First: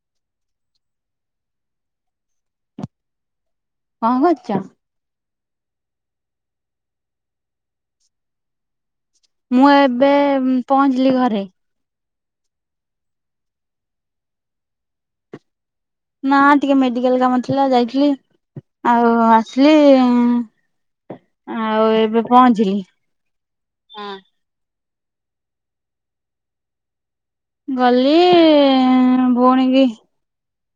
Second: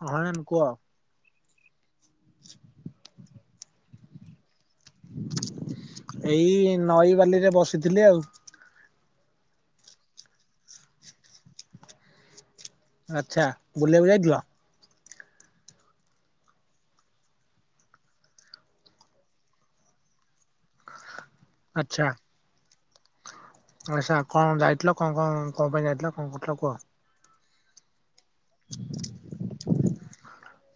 ହଁ ମାମ କୁହ। [unintelligible] କଣ କରୁଚ? ଏଇ ନଈ ବାଲି ରେ ବସିଥିଲି ଆଉ। ମୁଁ ଏବେ ପହଞ୍ଚିଲି ଘରେ। ଆଚ୍ଛା ବୁଲିବାକୁ ଯାଇଥିଲ? ନା ଟିକେ ମେଡିକାଲ କାମ ଥିଲା ଯାଇଥିଲି। ଆଉ ଆସିଲି ଆଉ ଏବେ ପହଞ୍ଚିଲି। ଆଛା କଣ ଯାଇଥିଲ କଣ କଣ କଣ ପାଇଁ ଯାଇଥିଲ କଣ କଲ କୁହ? ଗଲି ଭଉଣୀ କି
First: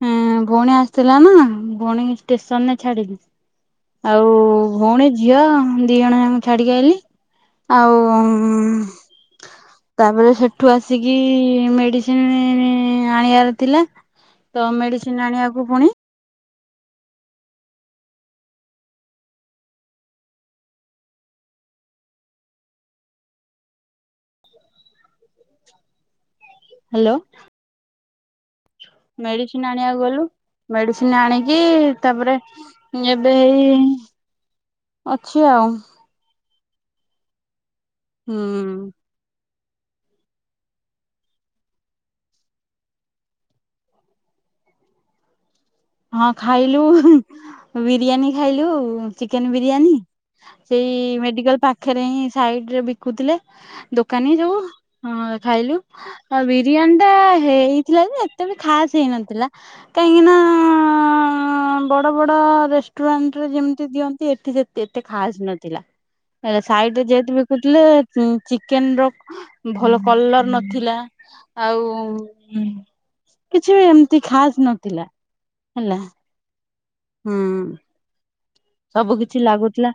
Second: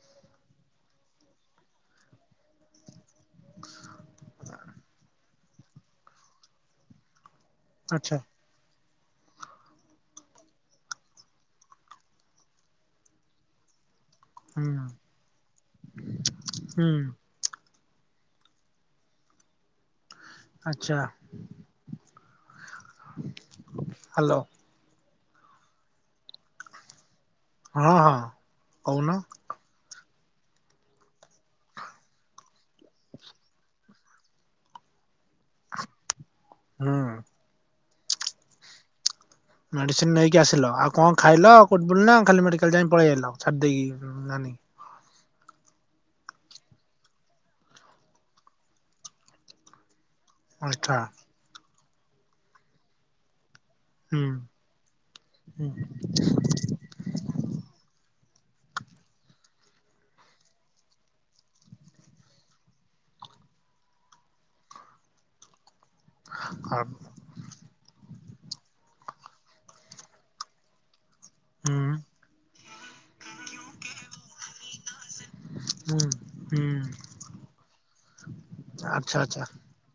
ହଁ ଭଉଣୀ ଆସିଥିଲା ନା ଭଉଣୀ କୁ ଷ୍ଟେସନରେ ଛାଡିିଲି ଆଉ ଭଉଣୀ ଝିଅ ଦି ଜଣ ଯାଙ୍କୁ ଛାଡିକି ଆଇଲି। ଆଉ ଆଚ୍ଛା ଉ ତାପରେ ସେଠୁ ଆସିକି ମେଡିସିନ ଆଣିବାର ଥିଲା। ହୁଁ ତ ମେଡିସିନ ଆଣିବାକୁ ପୁଣି ହୁଁ। ଆଛା ହ୍ୟାଲୋ। ହାଲୋ। ହଁ ହଁ। କହୁନ ମେଡିସିନ ଆଣିବାକୁ ଗଲୁ। ମେଡିସିନ ଆଣିକି ତାପରେ ଏବେ ଏଇ। ଅଛି ଆଉ। ହଁ। ହୁଁ। ମେଡିସିନ ନେଇକି ଆସିଲ, ଆଉ କଣ ଖାଇଲ କୋଉଠି ବୁଲିଲ, ଖାଲି ମେଡିକାଲ ଯାଇ ପଳେଇଆଇ ଲ, ଆସିଲ ଛାଡି ଦେଇକି। ନାନୀ [inaudible] ହଁ ଖାଇଲୁ, ବିରିୟାନୀ ଖାଇଲୁ, ଚିକେନ ବିରିୟାନୀ। ସେଇ ଆଚ୍ଛା ମେଡିକାଲ ପାଖରେ ହିଁ ସାଇଡ ରେ ବିକୁଥିଲେ। ହୁଁ ଦୋକାନୀ ଯଉ, ହଁ ହୁଁ ଖାଇଲୁ ଆଉ, ବିରିୟାନୀ ଟା ହେଇଥିଲା ଯେ। ଏତେ ବି ଖାସ୍ ହେଇନଥିଲା, କାହିଁକିନା। ବଡ ବଡ ରେଷ୍ଟୁରାଣ୍ଟ ରେ ଯେମିତି ଦିଅନ୍ତି, ଏଠି ଏତେ ଖାସ ନଥିଲା। ହେ ସାଇଟରେ ଯେଏତୁ ବିକୁଥିଲେ ଚିକେନ ର ଭଲ କଲର ନଥିଲା ହୁଁ ଆଉ କିଛି ବି ଏମତି ଖାସ ନଥିଲା ହେଲା ହୁଁ ହୁଁ। ହୁଁ। ସବୁ ଆଚ୍ଛା କିଛି ଆଚ୍ଛା ଲାଗୁଥିଲା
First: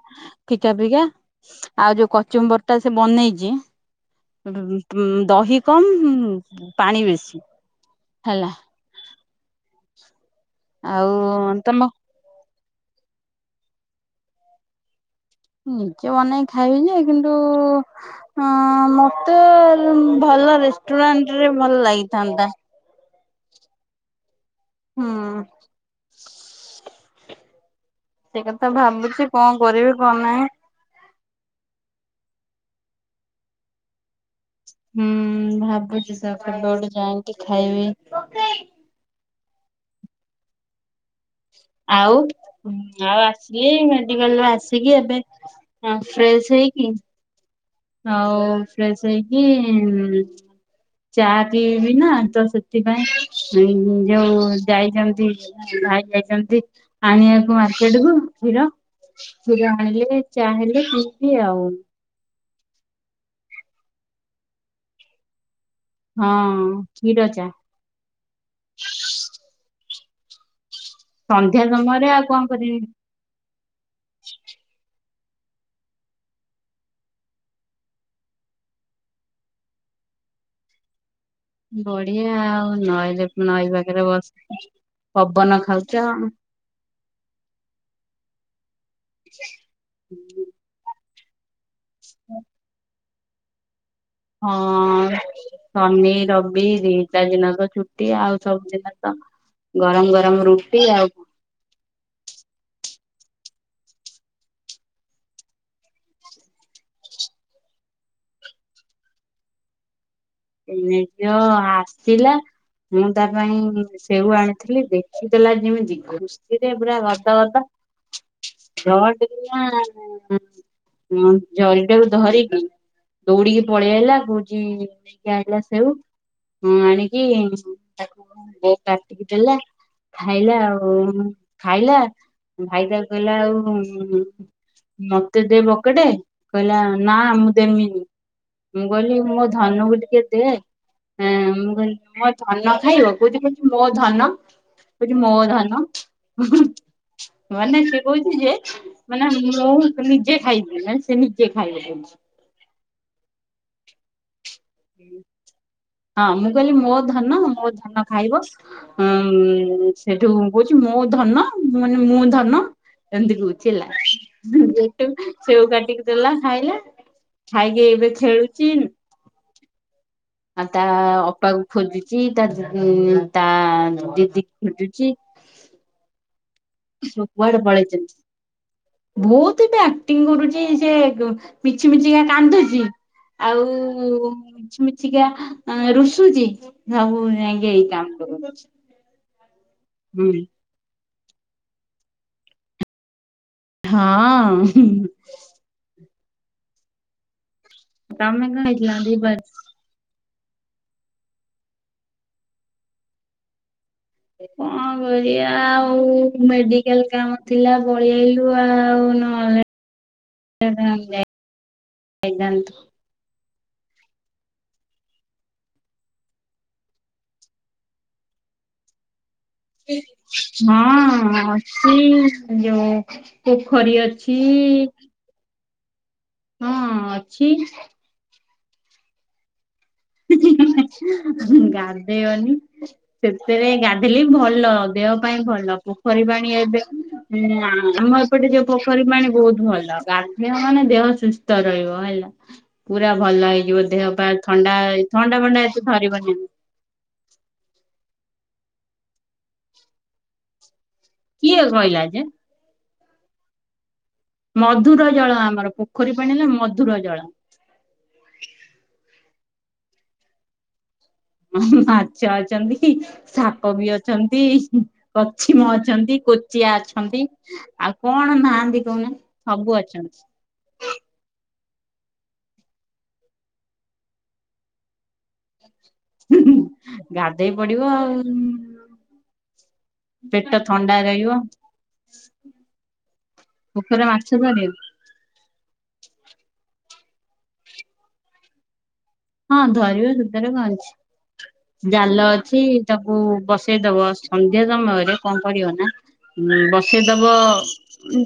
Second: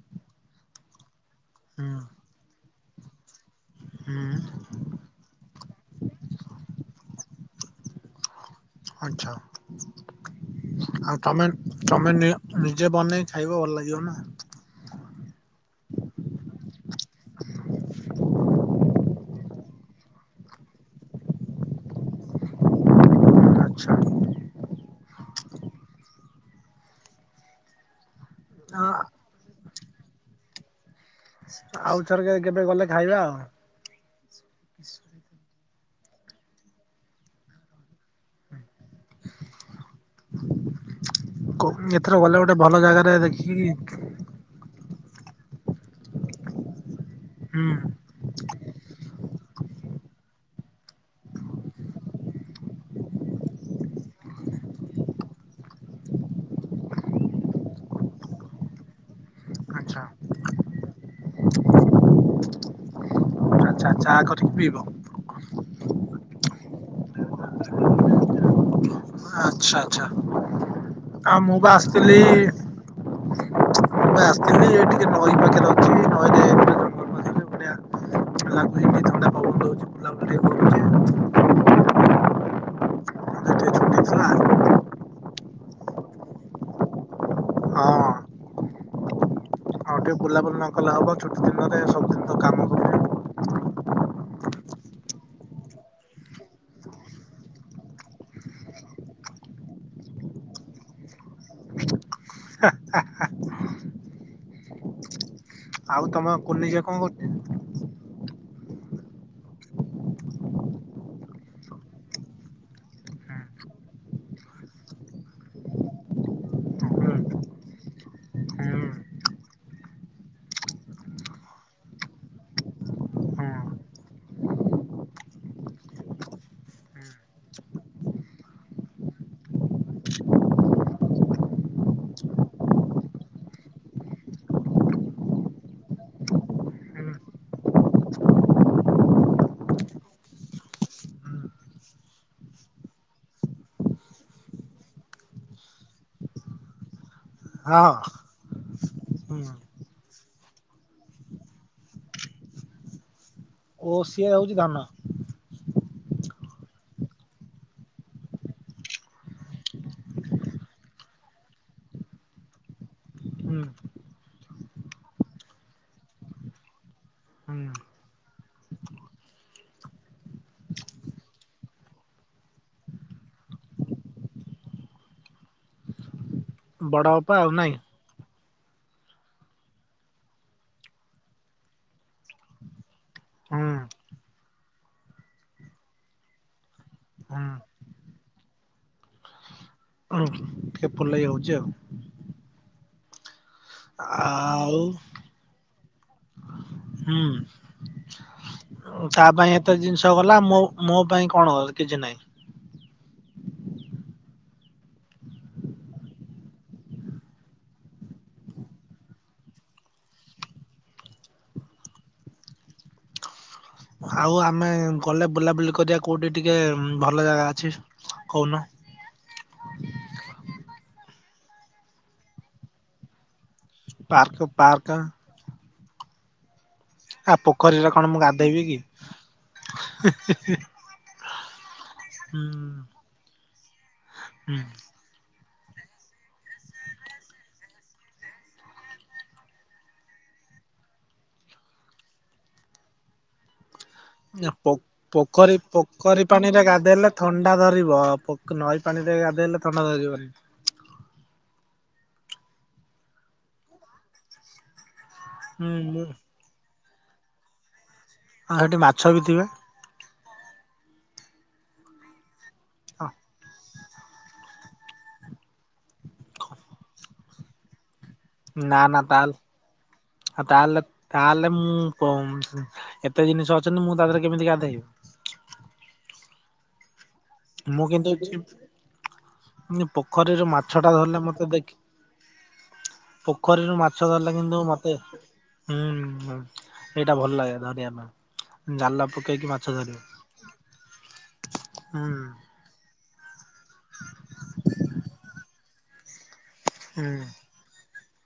ଫିକା ଫିକା ହୁଁ ଆଉ ଯୋଉ କଚୁମ୍ବର ଟା ସେ ବନେଇଛି। ହୁଁ ଦହି କମ, ପାଣି ବେଶୀ। ହେଲା। ଆଛା, ଆଉ ତମେ ତମ ଆଉ ତମେ ନିଅ। ନିଜେ ବନେଇ ଖାଇବ, ଭଲ ଲାଗିବ ନା। ନିଜେ ବନେଇ ଖାଇବି ଯେ କିନ୍ତୁ ମତେ ଭଲ ରେଷ୍ଟୁରାଣ୍ଟ ରେ ଭଲ ଲାଗିଥାନ୍ତା। ଆଚ୍ଛା। ହୁଁ। ସେ କଥା ହଁ ଭାବୁଛି କଣ କରିବି? କଣ ନାହିଁ। ଆଉଥର କେ କେବେ ଗଲେ ଖାଇବା ଆଉ ହୁଁ ଭାବୁଛି ସେଇଆ, କେବେ ଗୋଟେ ଯାଇକି ଖାଇବି। ହ [inaudible] ଆଉ ଆଉ ଦେଖିକି ଆସିଲି, ମେଡିକାଲ ରେ ଆସିକି ଏବେ। ହଁ ଫ୍ରେଶ ହଇ କି। ହୁଁ ହଉ ଫ୍ରେଶ୍ ହେଇକି ଚା ପିଇବି ନା, ତ ସେଥିପାଇଁ ଯୋଉ ଯାଇଛନ୍ତି। ଭାଇ ଯାଇଛନ୍ତି ଆଣିବାକୁ, ମାର୍କେଟ କୁ କ୍ଷୀର। କ୍ଷୀର ଆଚ୍ଛା ଆଣିଲେ ଚା ହେଲେ ପିଇବି ଆଉ ଚାହା କରିକି ପିଇବ। ହଁ କ୍ଷୀର ଚା। ଆଛା, ଆ ମୁଁ ସନ୍ଧ୍ୟା ବା ସମୟରେ ଆସିଥିଲି। ଆଉ କଣ କରିବି ମୁ ଆସିଥିଲି ଏଠି। [inaudible] [unintelligible] ଏ ଥଣ୍ଡା ପବନ ଦଉଛି [unintelligible] ବଢିଆ ଆଉ ନଈଲେ, ଟିକେ ନଈ ଛୁଟି ପାଖରେ ଥିଲା ବସିକି। ପବନ ଖାଉଛ। ହଁ [inaudible] ହଁ ଟିକେ ବୁଲାବୁଲି ନ କଲେ ହବ, ଛୁଟ ଦିନରେ ହଁ ସବୁଦିନ ତ [unintelligible] କାମ କରୁଛୁ। ହଁ-ଅଁ ଶନି, ରବି ଦିଟା ଦିନ ତ ଛୁଟି। ଆଉ ସବୁଦିନ ଗରମ ଗରମ ରୁଟି ଆଉ। ଆଉ ତମ କୁନି ଝିଅ କଣ କରୁଚି? ଏ ଯଅ ଆସିଲା, ମୁଁ ତା ପାଇଁ ସେଉ ଆଣିଥିଲି ଦେଖିଦେଲା ଯେମିତି ଖୁସିରେ ହଁ ପୁରା ଗଦ। ରଟ୍ କିନାଁ -ଆଁ-ଆ ହଁ ଜରିଟାକୁୁ ଧରିକି ଦୌଡିକି ପଳେଇଆଇଲା କହୁଛି-ଇଁ-ଇ କି ଆଣିଲା ସେଉ, ଆଣିକି ତାକୁ କଣ କାଟିକି ଦେଲା। ଖାଇଲା ଆଉ ଖାଇଲା। ଭାଇ ତା କଇଲା ଆଉ-ଉଁ-ଉଁ ମତେ ଦେ ବକେଟେ। କହିଲା ନା ମୁଁ ଦେମିନି। ମୁଁ କହିଲି, ମୋ ଧନକୁ ଟିକେ ଦେ। ଏଁ ମୁଁ କଇଲି ମୋ ଧନ ଖାଇବ। କଉଛି କଛି ମୋ ଧନ! କଛି ମୋ ଧନ! ମାନେ ସେ କହୁଛି ଯେ ମାନେ ହୁଁ ମୁଁ ନିଜେ ଖାଇବି। ନା ସେ ନିଜେ ଖାଇବ କଉଛି। ଓ ସିଏ ହଉଛି ଧନ। ହଁ, ମୁଁ କହିଲି ମୋ ଧନ, ମୋ ଧନ ଖାଇବ। ଉଁ-ଉଁ ସେଠୁ କହୁଛି ମୋ ଧନ ମାନେ ମୁଁ ଧନ। ଏମତି ହୁଁ କହୁଛି ହେଲା, ବୁଝିଲାଠୁ ସେଉ କାଟିକି ଦେଲା ଖାଇଲା। ଖାଇକି ଏବେ ଖେଳୁଚି। ଆଉ ତା ଆ ଅପାକୁ ଖୋଜୁଚି, ତା-ଦିଁ ତା ଦିଦି କି ଖୋଜୁଚି। [inaudible] ବଡ ସବୁ ଅପା ଆଉ କୁଆଡେ ନାଇଁ। ପଳେଇଚନି? ବହୁତ ଏବେ ଆକ୍ଟିଂ କରୁଛି। ସେ ମିଛି ମିଛିକା କାନ୍ଦୁଛି। ହୁଁ ଆଉ-ଉ-ଉ ମିଛି ମିଛିକା ରୁଷୁଚି। ସବୁ ଯାଇଁକି ଏଇ କାମ। [inaudible] ହୁଁ। ଫୁଲେଇ ହଉଛି ଆଉ। ହଁ ଅଁ- ଆଉ ଅ। ହୁଁ ହୁ। ହୁଁ। ତମେ କଣ ହେଇଥିଲା ତା ଦିପହରେ? ପାଇଁ ଏତେ ଜିନିଷ ଗଲା। ମୋ-ମୋ ପାଇଁ କଣ କିଛି ନାହିଁ? କଣ କରିଆ ଆଉ ମେଡିକାଲ କାମ ଥିଲା, ପଳି ଆଇଲୁ ଆଉ। ନ [unintelligible] ନ୍ତୁ। ଆଉ ଆମେ ଗଲେ ବୁଲାବୁଲି କରିବା। କୋଉଠି ଟିକେ ଭଲ ଜାଗା ଅଛି କହୁନ? ହଁ ଅଛି ଯଉ ପୋଖରୀ ପାର୍କ ପାର୍କ ଅଛି-ଇ। ଆଉ ପୋଖରୀରେ କଣ ମୁଁ ଗାଧେଇବି କି? ହିଁ ହି ହିଁ ହିଁ ହିଁ। ଗାଧ୍ ହୁଁ ଧେଇବନି। ସେଥିରେ ଗଧେଇଲେ ବି ହୁଁ ଭଲ। ଦେହ ପାଇଁ ଭ ଲ। ପୋଖରୀ ପାଣି ଏବେକୁ ଆମ ଏପଟେ ଯୋଉ ପୋଖରୀ ପାଣି ବହୁତ ଭଲ, ଗାଧେଇବ ମାନେ ଦେହ ସୁସ୍ଥ ରହିବ। ହେଲା। ଲା ପୁରା ଭଲ ହେଇଯିବ। ଦେହ ପା ନା ପୋ ଥଣ୍ଡା ଥଣ୍ଡା ପୋଖରୀ ଫଣ୍ଡା ଏତେ ପୋଖରୀ ଧରିବନି ପାଣି ରେ ଗାଧେଇଲେ ଥଣ୍ଡା ଧରିବ। ପ-ପକ୍ ନଈ ପାଣିରେ ଗାଧେଇଲେ ଥଣ୍ଡା ଧରିବନି। କିଏ କହିଲା ଯେ? ମଧୁର ଜଳ ହୁଁ ଆମର ମୁଁ ପୋଖରୀ ପାଣି ହେଲା, ମଧୁର ଜଳ। ଆଉ ହେଠି ମାଛ ବି ଥିବେ। ମାଛ ଅଛନ୍ତି କି? ସାପ ପୋକ ବି ଅଛନ୍ତି, କଚ୍ଛିମ ଅଛନ୍ତି, କୋଚିଆ ଅଛନ୍ତି, ଆଉ କଣ ନା ନାହାନ୍ତି ନା କହୁନା ତାଲ୍- ସବୁ ଅଛନ୍ତି। ତାହେଲେ -ତାହେଲେ ମୁଁ କଉମ ଏତେ ଜିନିଷ ଅଛନ୍ତି ମୁଁ ତା ଦେହରେ କେମିତି ଗାଧେଇବି? ଗାଧେଇ ମୁଁ ପଡିବ କିନ୍ତୁ ଆଉ। ଯିବି ପୋଖରୀରୁ ପେଟ ମାଛ ଟା ଥଣ୍ଡା ଧରିଲେ ରହିବ। ମତେ ଦେଖି ପୋଖରୀରୁ ପୋଖରୀରେ ମାଛ ଧରିଲା କିନ୍ତୁ ଧରିବ ମତେ ହୁଁ ଏଇଟା ଭଲ ଲାଗେ ଧରିବା ପାଇଁ ଜାଲ ପକେଇକି ହଁ ମାଛ ଧରିବ ସେତିରେ କଅଁ ଅଛି ହୁଁ ଜାଲ ଅଛି ତାକୁ ବସ ସେଇଦବ ସନ୍ଧ୍ୟା ସମୟରେ କଣ କରିବ ନା ଉଁ ହୁଁ ବସେଇଦବ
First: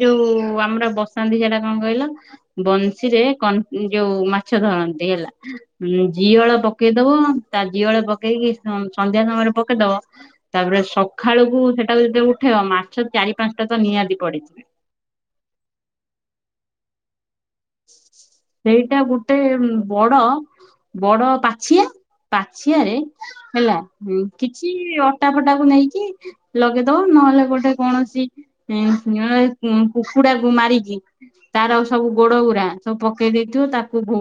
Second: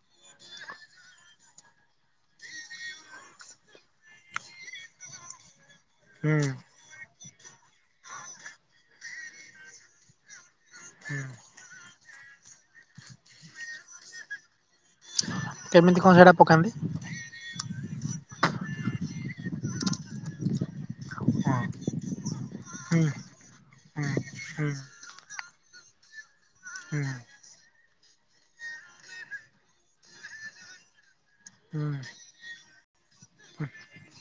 ଯୋଉ ଆମର ବସାନ୍ତି ସେଇଟା କଣ କଇଲ ବଂଶୀରେ କ ଯୋଉ ମାଛ ଧରନ୍ତି ହେଲା। ଉଁ ହୁଁ ଜିଅଳ ପକେଇଦବ ତା ଜିଅଳ ପକେଇକି ସ-ସନ୍ଧ୍ୟା ସମୟରେ ପକେଇଦବ। ତାପରେ ହୁଁ ସଖାଳୁକୁ ସେଟାକୁ ଯେତବେଳେ ଉଠେଇବ ମାଛ ଚାରି ପାନସାଟା ତ ନିହାତି ପଡିଥିବେ। କେମିତି କଣ ସେଟା ପକାନ୍ତି? ସେଇଟା ଗୋଟେ ବଡ ବଡ ହଁ ପାଛିଆ ପାଛିଆରେ ହୁଁ ହେଲା ହୁଁ ହୁଁ କିଛି ଅଟା ଫଟାକୁ ନେଇ କି ହୁଁ ଲଗେଇଦବ ନହେଲେ ଗୋଟେ କୌଣସି କୁକୁଡାକୁ ମାରିକି ତାର ହୁଁ ସବୁ ଉରା ସବୁ ପକେଇଦେଇଥିବ ତାକୁ ଭୋ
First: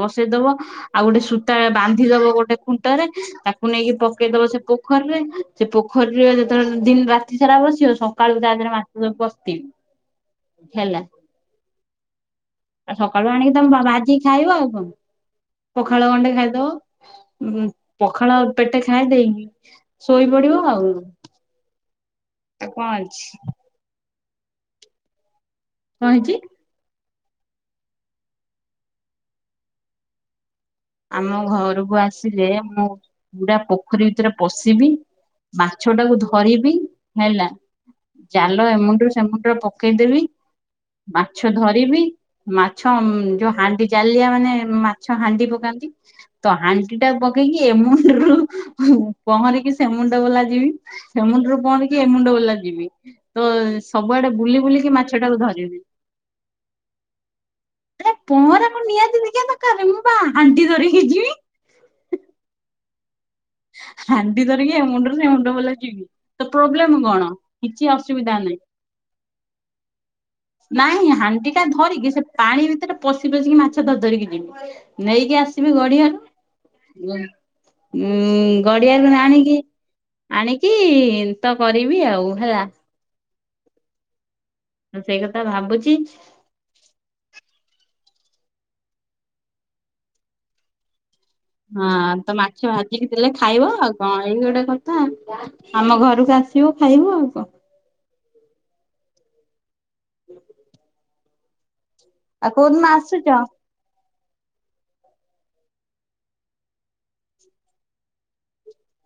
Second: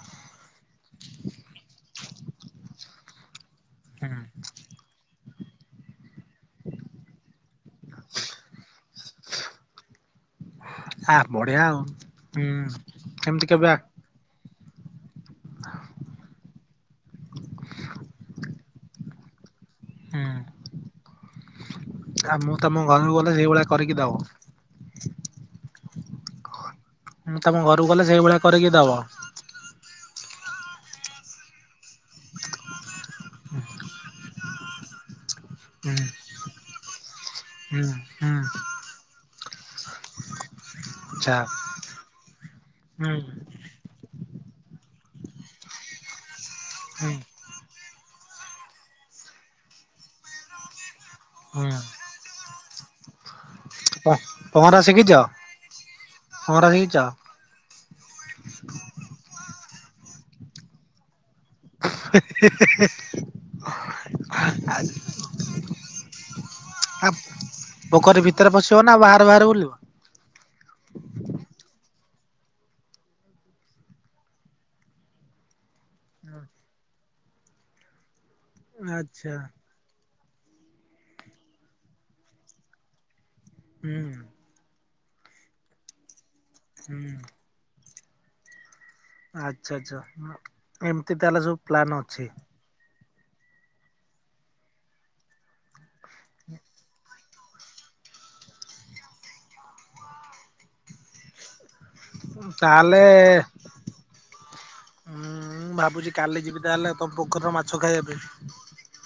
ବସେଇଦବ ଆଉ ଗୋଟେ ସୂତା ବା ନ୍ଧିଦବ ଗୋଟେ ଖୁଣ୍ଟରେ ତାକୁ ନେଇକି ହୁଁ ପକେଇଦବ ସେ ପୋଖରୀରେ ସେ ପୋଖରୀରେ ଯେତେବେଳେ ଦିନ ରାତି ସାରା ବସିବ ସକାଳୁ ତା ଦେହରେ ମାଛ ସବୁ ପଶତିବେ। ଆ ବଢିଆ ଆଉ। ହୁଁ ଆଉ ସକାଳୁ ଏମିତି ଆଣିକି କେବେ ଆ ତମ ବାଜିିକି ଖାଇବ ଆଉ। ହ ପଖାଳ ଗଣ୍ଡେ ଖାଇଦବ ଉ ପଖାଳ ପେଟେ ଖାଇ ଦେଇକି ହୁଁ ଶୋଇ ପଡିବ ଆଉ। ଆଉ ମୁଁ ତା ତମ କଣ ଘଲୁକୁ ଅଛି ଗଲେ ସେଇଭଳିଆ କରିକି ଦବ। କଣ ହେଇଚି? ମୁଁ ତମ ଘରକୁ ଗଲେ ସେଇଭଳିଆ କରିକି ଦବ? ଆମ ଘରକୁ ଆସିଲେ ମୁଁ ପୁରା ପୋଖରୀ ଭିତରେ ପଶିବି। ହୁଁ ମାଛ ଟାକୁ ଧରିବି। ହୁଁ ହୁଁ। ହାଲ ଏମୁଣ୍ଡୁରୁ ସେମୁଣ୍ଡ ରେ ପକେଇଦେବି। ଆଚ୍ଛା ମାଛ ଧରିବି ମାଛ ହୁଁ ଯୋଉ ହାଣ୍ଡି ଜାଲିଆ ମାନେ ମାଛ ହାଣ୍ଡି ପକାନ୍ତି। ତ ହାଣ୍ଡି ଟା ହୁଁ। ପକେଇକି ଏ ମୁଣ୍ଡରୁ ହୁଁ ପହଁରିକି ସେ ମୁୁଣ୍ଡ ବଲା ଯିବି। ସେମୁଣ୍ଡରୁ ହୁଁ ପହଁରି କି ଏମୁଣ୍ଡ ବଲା ଯିବି। ତ ପ ସବୁଆଡେ ବୁଲି ପହଁରା ବୁଲିକି ଶିଖିଛ ମାଛ ଟାକୁ ଧରିବି। ପହଁରା ଶିଖିଛ? ଆରେ ପହଁରା କଣ ନିଆତି ସିକିବା ଦକାରେ ମୁଁ ପା ହାଣ୍ଡି ଧରି କି ଯିମି। [unintelligible] ହାଣ୍ଡି ଧରିକି ଏ ମୁଣ୍ଡୁରୁ ସେ ମୁଣ୍ଡ ବଲା ଯିବି ତ ପ୍ରୋବ୍ଲେମ ଆ କଣ? କିଛି ପୋଖରୀ ଅସୁବିଧା ଭିତରେ ନାହିଁ। ପଶିବ ନା ବାହାରେ ବାହାରେ ବୁଲିବ? ନାଇଁ ହାଣ୍ଡି ଟା ଧରିକି ସେ ପାଣି ଭିତରେ ପଶି ପଶିକି ମାଛ ଧର ଧରିକି ଯିମି ନେଇକି ଆସି ବି ଗଢିଆରୁ ଉଁ ଗଡିଆରୁ ଆଚ୍ଛା ଆଣିକି ଆଣି କି ତ କରିବି ଆଉ ହେଲା। ହୁଁ। ହଁ ସେଇ କଥା ଭାବୁଚି। ହୁଁ। ଆଚ୍ଛା ଆଚ୍ଛା ଏ ହଁ ତ ମାଛ ଭା ଜିକି ଦେଲେ ଖାଇବ ଆଉ କଣ ଏଇ ଗୋଟେ କଥା ଆମ ଘରକୁ ଆସିବୁ ଖାଇବୁ ଆଉ କଣ। ଆଉ କୋଉଦିନ ଆସୁଚ? ହୁଁଁ ଭାବୁଚି କାଲି ଯିବି ତାହେଲେ ତମ ପୋଖରୀର ମାଛ ଖାଇବା ପାଇଁ।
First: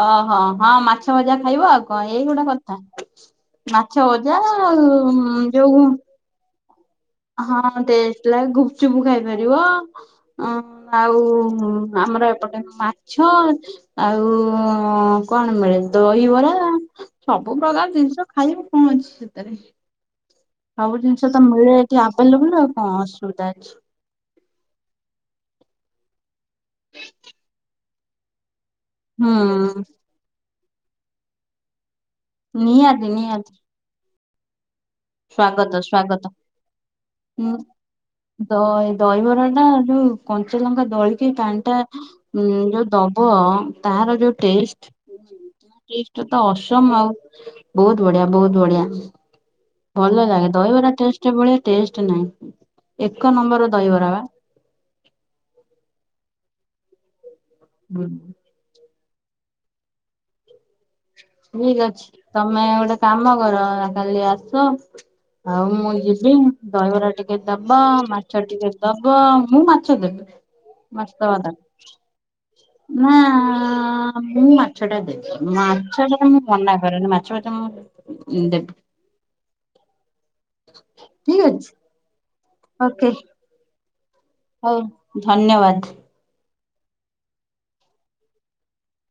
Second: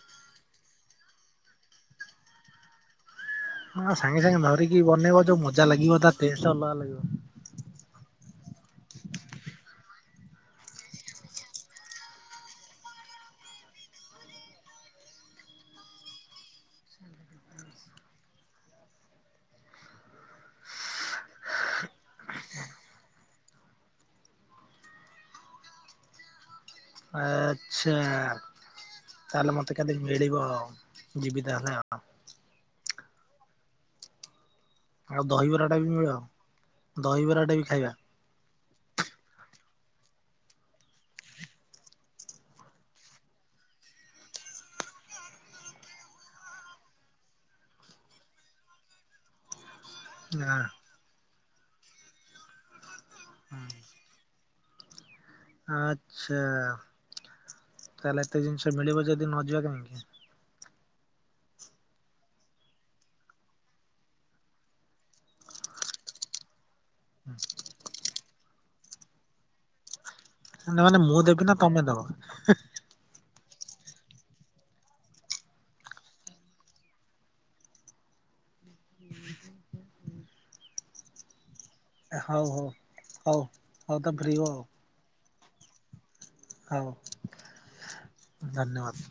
ଓହୋ ହଁ ମାଛ ଭଜା ଖାଇବ ଆଉ କଣ ଏଇଗୋଟେ କଥା। ହଁ ମାଛ ସାଙ୍ଗେ ସାଙ୍ଗେ ଭଜା ଧରିକି ଆଉ ବନେଇବ ମ ମଜା ଯୋଉ। ଲାଗିବ ତା ଟେଷ୍ଟ ଅଲଗା ଲାଗିବ। ହଁ ଦେଥିଲା ଗୁପଚୁପ ଖାଇପାରିବ ଅଁ ଆଉ ଆ ଆମର ଏପଟେ ମାଛ ଆଉ କଣ ମିଳେ ଦହିବରା। ସବୁ ପ୍ରକାର ଜିନିଷ ଖାଇବ କଣ ଅଛି ସେଥିରେ। ସବୁ ଜିନିଷ ତ ମିଳେ ଏଠି ଆଭେଲେବୁଲ ଆଉ କଣ ଅସୁବିଧା ଅଛି। ଚ୍ଛା ତାହେଲେ ମତେ ହୁଁ କେଦି ମିଳିବ ଯିବି ତାହେଲେ ଆ। ନିହାତି ନିହାତି। ଆଉ ଦହିବରା ଟା ସ୍ଵାଗତ ବି ମିଳିବ ସ୍ଵାଗତ ଦହିବରା ଟା ହଁ ବି ଖାଇବା। ଦ ଦହିବରାଟା। ଯୋଉ କଞ୍ଚା ଲଙ୍କା ଦଳିକି ପାଣି ଟା ଉମଁ ଯୋଉ ଦବ ତାର ଯୋଉ ଟେଷ୍ଟ। ଏଇଠୁ ଅସମ ଆଉ ବହୁତ ବଢିଆ ବହୁତ ବଢିଆ। ଭଲ ଲାଗେ ନା ଦହିବରା ଟେଷ୍ଟ ଭଳିଆ ଟେଷ୍ଟ ନାହିଁ ଏକ ନମ୍ବର ଦହିବରା ବା। ଆଚ୍ଛା ହୁଁ ତାହେଲେ ଏତେ ଜିନିଷ ମିଳିବ ଯଦି ନ ଯିବା କାହିଁକି। ଠିକ ଅଛି ତମେ ଗୋଟେ କାମ କର କାଲି ଆସ। ଆଉ ମୁଁ ଯିବି ଦହିବରା ଟିକେ ଦବ ମାଛ ଟିକେ ଦବ ମୁଁ ମାଛ ଦେବି। ନା ମାନେ ମସ୍ତ ମୁଁ ଦେବି ନା [unintelligible] ହୁଅନ୍ତା ତମେ ଦବ ନା। ହ ମୁଁ ମାଛଟା ଦେବି ମା ମାଛ ପାଇଁ ମୁଁ ମନା କରେନି ମାଛ ଭାତ ମୁଁ ଦେବି। ଠିକ ଅଛି। ହଉ ହଉ ଓକେ ହଉ। ତ ଫ୍ରି ହୁଅ ଆଉ ହଉ ଧନ୍ୟବାଦ। ହଉ ଧନ୍ୟବାଦ।